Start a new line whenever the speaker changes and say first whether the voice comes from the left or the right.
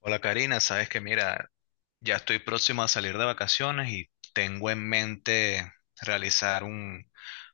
left: Hola Karina, sabes que mira, ya estoy próximo a salir de vacaciones y tengo en mente realizar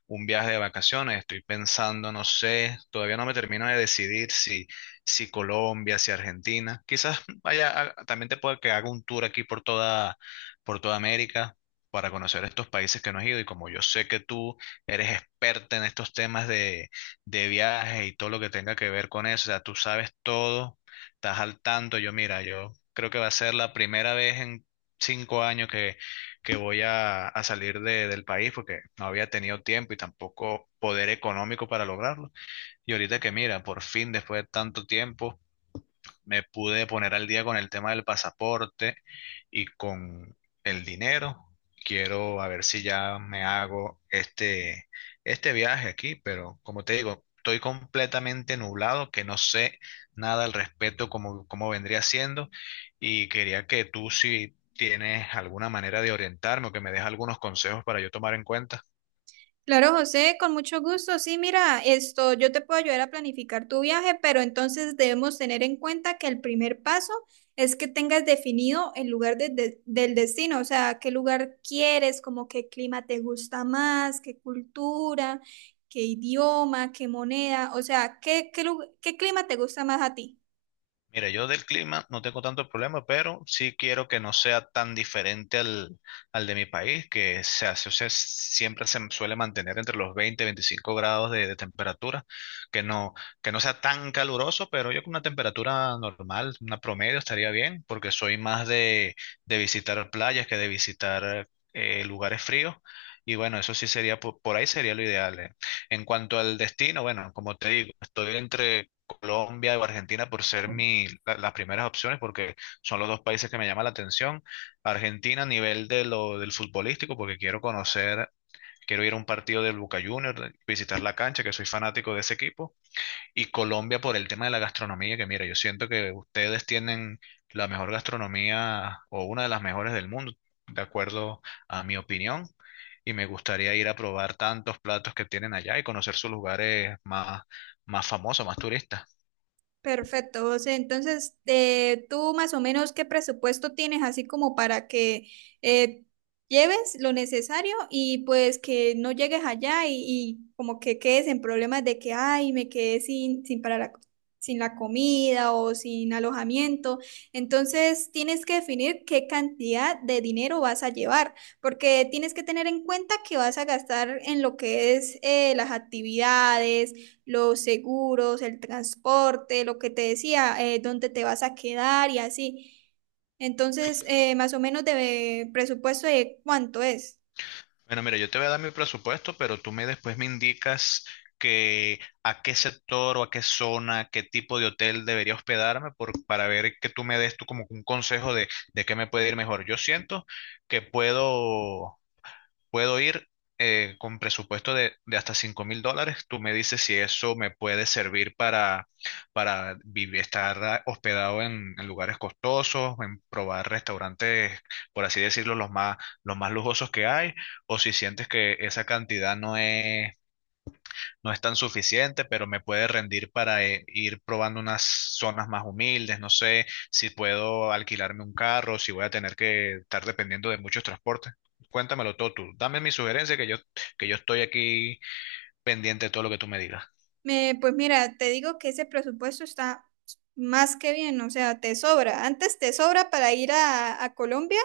left: un viaje de vacaciones. Estoy pensando, no sé, todavía no me termino de decidir si Colombia, si Argentina. Quizás vaya, también te pueda que haga un tour aquí por por toda América para conocer estos países que no he ido. Y como yo sé que tú eres experta en estos temas de viajes y todo lo que tenga que ver con eso, o sea, tú sabes todo, estás al tanto. Yo, mira, yo creo que va a ser la primera vez en 5 años que voy a salir del país porque no había tenido tiempo y tampoco poder económico para lograrlo. Y ahorita que, mira, por fin, después de tanto tiempo, me pude poner al día con el tema del pasaporte y con el dinero. Quiero a ver si ya me hago este viaje aquí, pero como te digo, estoy completamente nublado, que no sé nada al respecto como, como vendría siendo, y quería que tú si tienes alguna manera de orientarme o que me des algunos consejos para yo tomar en cuenta.
right: Claro, José, con mucho gusto. Sí, mira, yo te puedo ayudar a planificar tu viaje, pero entonces debemos tener en cuenta que el primer paso es que tengas definido el lugar del destino, o sea, qué lugar quieres, como qué clima te gusta más, qué cultura, qué idioma, qué moneda, o sea, qué clima te gusta más a ti.
left: Mira, yo del clima no tengo tanto problema, pero sí quiero que no sea tan diferente al de mi país, que se hace, o sea, siempre se suele mantener entre los 20 y 25 grados de temperatura, que no, que no sea tan caluroso, pero yo con una temperatura normal, una promedio, estaría bien, porque soy más de visitar playas que de visitar lugares fríos. Y bueno, eso sí sería, por ahí sería lo ideal. En cuanto al destino, bueno, como te digo, estoy entre Colombia o Argentina por ser mi, las primeras opciones, porque son los dos países que me llaman la atención. Argentina a nivel de lo, del futbolístico, porque quiero conocer, quiero ir a un partido del Boca Juniors, visitar la cancha, que soy fanático de ese equipo. Y Colombia por el tema de la gastronomía, que mira, yo siento que ustedes tienen la mejor gastronomía o una de las mejores del mundo, de acuerdo a mi opinión. Y me gustaría ir a probar tantos platos que tienen allá y conocer sus lugares más famosos, más turistas.
right: Perfecto, José. Entonces, tú más o menos qué presupuesto tienes así como para que eh, lleves lo necesario y pues que no llegues allá y como que quedes en problemas de que, ay, me quedé sin para la, sin la comida o sin alojamiento. Entonces, tienes que definir qué cantidad de dinero vas a llevar, porque tienes que tener en cuenta que vas a gastar en lo que es las actividades, los seguros, el transporte, lo que te decía, dónde te vas a quedar y así. Entonces, más o menos de presupuesto de cuánto es.
left: Bueno, mira, yo te voy a dar mi presupuesto, pero tú me después me indicas que a qué sector o a qué zona, qué tipo de hotel debería hospedarme para ver que tú me des tú como un consejo de qué me puede ir mejor. Yo siento que puedo puedo ir con presupuesto de hasta $5000. Tú me dices si eso me puede servir para vivir, estar ah, hospedado en lugares costosos, en probar restaurantes, por así decirlo, los más lujosos que hay, o si sientes que esa cantidad no es tan suficiente, pero me puede rendir para ir probando unas zonas más humildes, no sé si puedo alquilarme un carro, si voy a tener que estar dependiendo de muchos transportes. Cuéntamelo todo tú, dame mi sugerencia que yo estoy aquí pendiente de todo lo que tú me digas.
right: Pues mira, te digo que ese presupuesto está más que bien, o sea, te sobra. Antes te sobra para ir a Colombia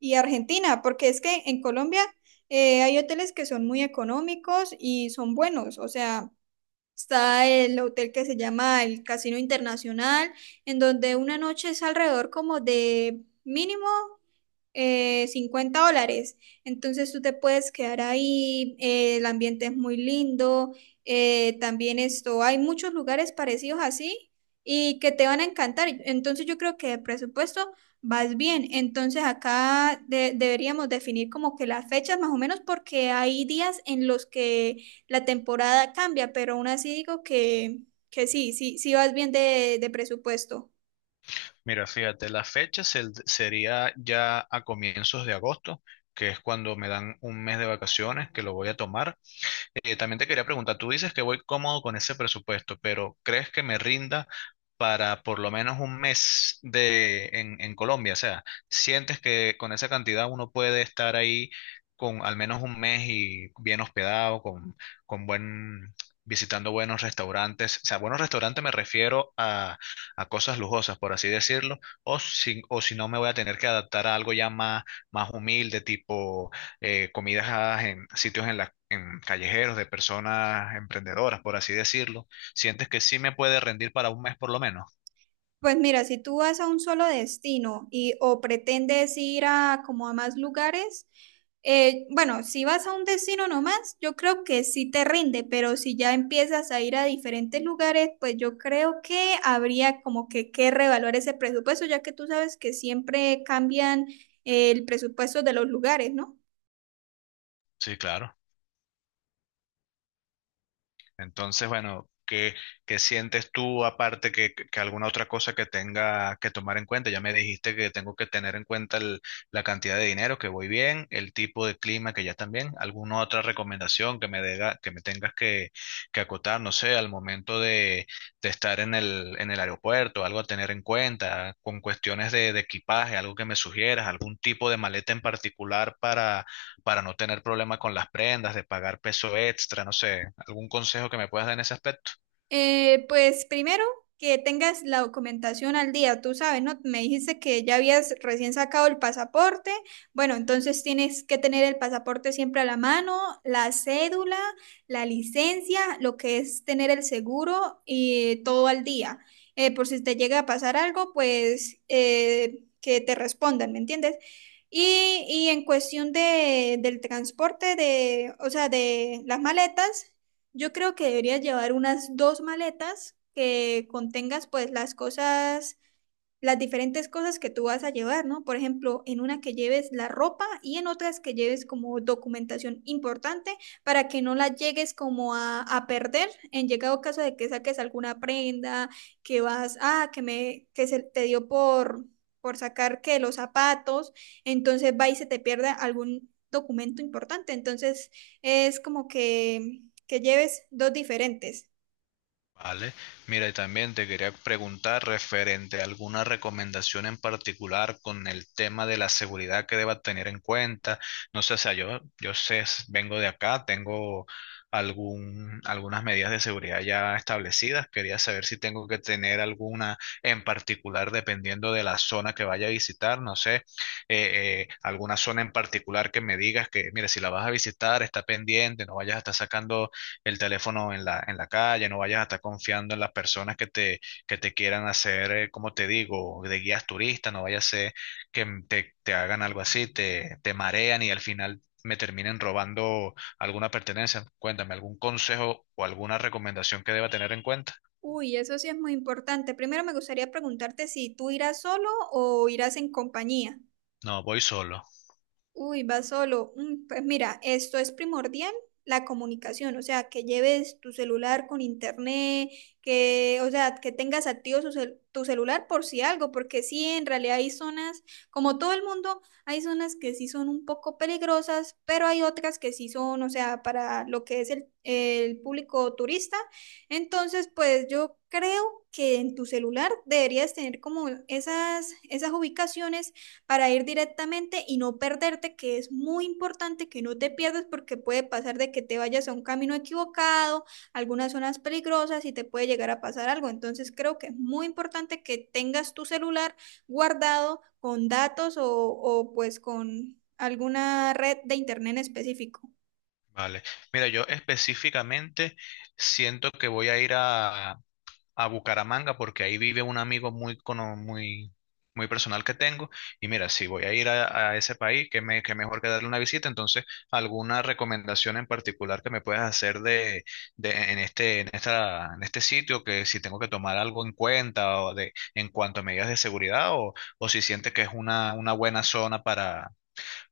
right: y Argentina, porque es que en Colombia hay hoteles que son muy económicos y son buenos, o sea... Está el hotel que se llama el Casino Internacional, en donde una noche es alrededor como de mínimo, $50. Entonces tú te puedes quedar ahí, el ambiente es muy lindo, hay muchos lugares parecidos así y que te van a encantar. Entonces yo creo que de presupuesto vas bien. Entonces acá deberíamos definir como que las fechas más o menos porque hay días en los que la temporada cambia, pero aún así digo que sí, sí, sí vas bien de presupuesto.
left: Mira, fíjate, la fecha sería ya a comienzos de agosto, que es cuando me dan un mes de vacaciones, que lo voy a tomar. También te quería preguntar, tú dices que voy cómodo con ese presupuesto, pero ¿crees que me rinda para por lo menos un mes en Colombia? O sea, ¿sientes que con esa cantidad uno puede estar ahí con al menos un mes y bien hospedado, con buen, visitando buenos restaurantes? O sea, buenos restaurantes me refiero a cosas lujosas, por así decirlo, o si no me voy a tener que adaptar a algo ya más humilde, tipo comidas a- en sitios en, la, en callejeros de personas emprendedoras, por así decirlo. ¿Sientes que sí me puede rendir para un mes por lo menos?
right: Pues mira, si tú vas a un solo destino y o pretendes ir a como a más lugares, bueno, si vas a un destino nomás, yo creo que sí te rinde, pero si ya empiezas a ir a diferentes lugares, pues yo creo que habría como que revaluar ese presupuesto, ya que tú sabes que siempre cambian, el presupuesto de los lugares, ¿no?
left: Sí, claro. Entonces, bueno, ¿qué sientes tú aparte que alguna otra cosa que tenga que tomar en cuenta? Ya me dijiste que tengo que tener en cuenta la cantidad de dinero, que voy bien, el tipo de clima que ya también. ¿Alguna otra recomendación que que me tengas que acotar, no sé, al momento de estar en en el aeropuerto, algo a tener en cuenta, con cuestiones de equipaje, algo que me sugieras, algún tipo de maleta en particular para no tener problema con las prendas, de pagar peso extra, no sé, algún consejo que me puedas dar en ese aspecto.
right: Pues primero que tengas la documentación al día, tú sabes, ¿no? Me dijiste que ya habías recién sacado el pasaporte. Bueno, entonces tienes que tener el pasaporte siempre a la mano, la cédula, la licencia, lo que es tener el seguro y todo al día. Por si te llega a pasar algo, pues que te respondan, ¿me entiendes? Y en cuestión de, del transporte, de, o sea, de las maletas. Yo creo que deberías llevar unas dos maletas que contengas pues las diferentes cosas que tú vas a llevar, ¿no? Por ejemplo, en una que lleves la ropa y en otras que lleves como documentación importante para que no la llegues como a perder en llegado caso de que saques alguna prenda, que vas, ah, que me, que se te dio por sacar que los zapatos, entonces va y se te pierde algún documento importante. Entonces es como que lleves dos diferentes.
left: Vale, mira, y también te quería preguntar referente a alguna recomendación en particular con el tema de la seguridad que deba tener en cuenta. No sé, o sea, yo sé, vengo de acá, tengo algunas medidas de seguridad ya establecidas. Quería saber si tengo que tener alguna en particular dependiendo de la zona que vaya a visitar. No sé, alguna zona en particular que me digas que, mira, si la vas a visitar, está pendiente, no vayas a estar sacando el teléfono en en la calle, no vayas a estar confiando en las personas que te quieran hacer, como te digo, de guías turistas, no vaya a ser que te hagan algo así, te marean y al final me terminen robando alguna pertenencia. Cuéntame, ¿algún consejo o alguna recomendación que deba tener en cuenta?
right: Uy, eso sí es muy importante. Primero me gustaría preguntarte si tú irás solo o irás en compañía.
left: No, voy solo.
right: Uy, vas solo. Mm, pues mira, esto es primordial, la comunicación, o sea, que lleves tu celular con internet, que, o sea, que tengas activo tu celular por si algo, porque sí, en realidad hay zonas, como todo el mundo, hay zonas que sí son un poco peligrosas, pero hay otras que sí son, o sea, para lo que es el público turista. Entonces, pues yo creo que en tu celular deberías tener como esas ubicaciones para ir directamente y no perderte, que es muy importante que no te pierdas porque puede pasar de que te vayas a un camino equivocado, algunas zonas peligrosas y te puede llegar a pasar algo. Entonces creo que es muy importante que tengas tu celular guardado con datos o pues con alguna red de internet en específico.
left: Vale. Mira, yo específicamente siento que voy a ir a Bucaramanga porque ahí vive un amigo muy personal que tengo. Y mira, si voy a ir a ese país, que me, qué mejor que darle una visita. Entonces, ¿alguna recomendación en particular que me puedas hacer en este, en este sitio? Que si tengo que tomar algo en cuenta o de, en cuanto a medidas de seguridad o si sientes que es una buena zona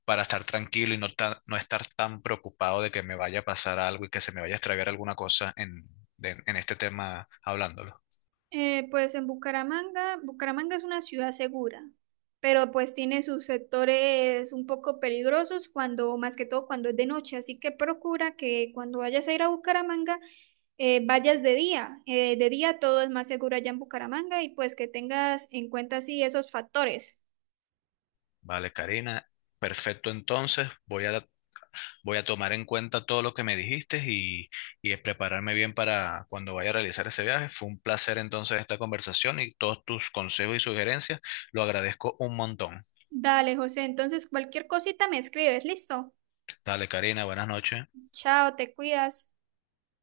left: para estar tranquilo y no, no estar tan preocupado de que me vaya a pasar algo y que se me vaya a extraviar alguna cosa en este tema hablándolo.
right: Pues en Bucaramanga, Bucaramanga es una ciudad segura, pero pues tiene sus sectores un poco peligrosos cuando, más que todo cuando es de noche, así que procura que cuando vayas a ir a Bucaramanga, vayas de día. De día todo es más seguro allá en Bucaramanga y pues que tengas en cuenta así esos factores.
left: Vale, Karina. Perfecto, entonces voy a tomar en cuenta todo lo que me y prepararme bien para cuando vaya a realizar ese viaje. Fue un placer entonces esta conversación y todos tus consejos y sugerencias. Lo agradezco un montón.
right: Dale, José, entonces cualquier cosita me escribes, listo.
left: Dale, Karina, buenas noches.
right: Chao, te cuidas.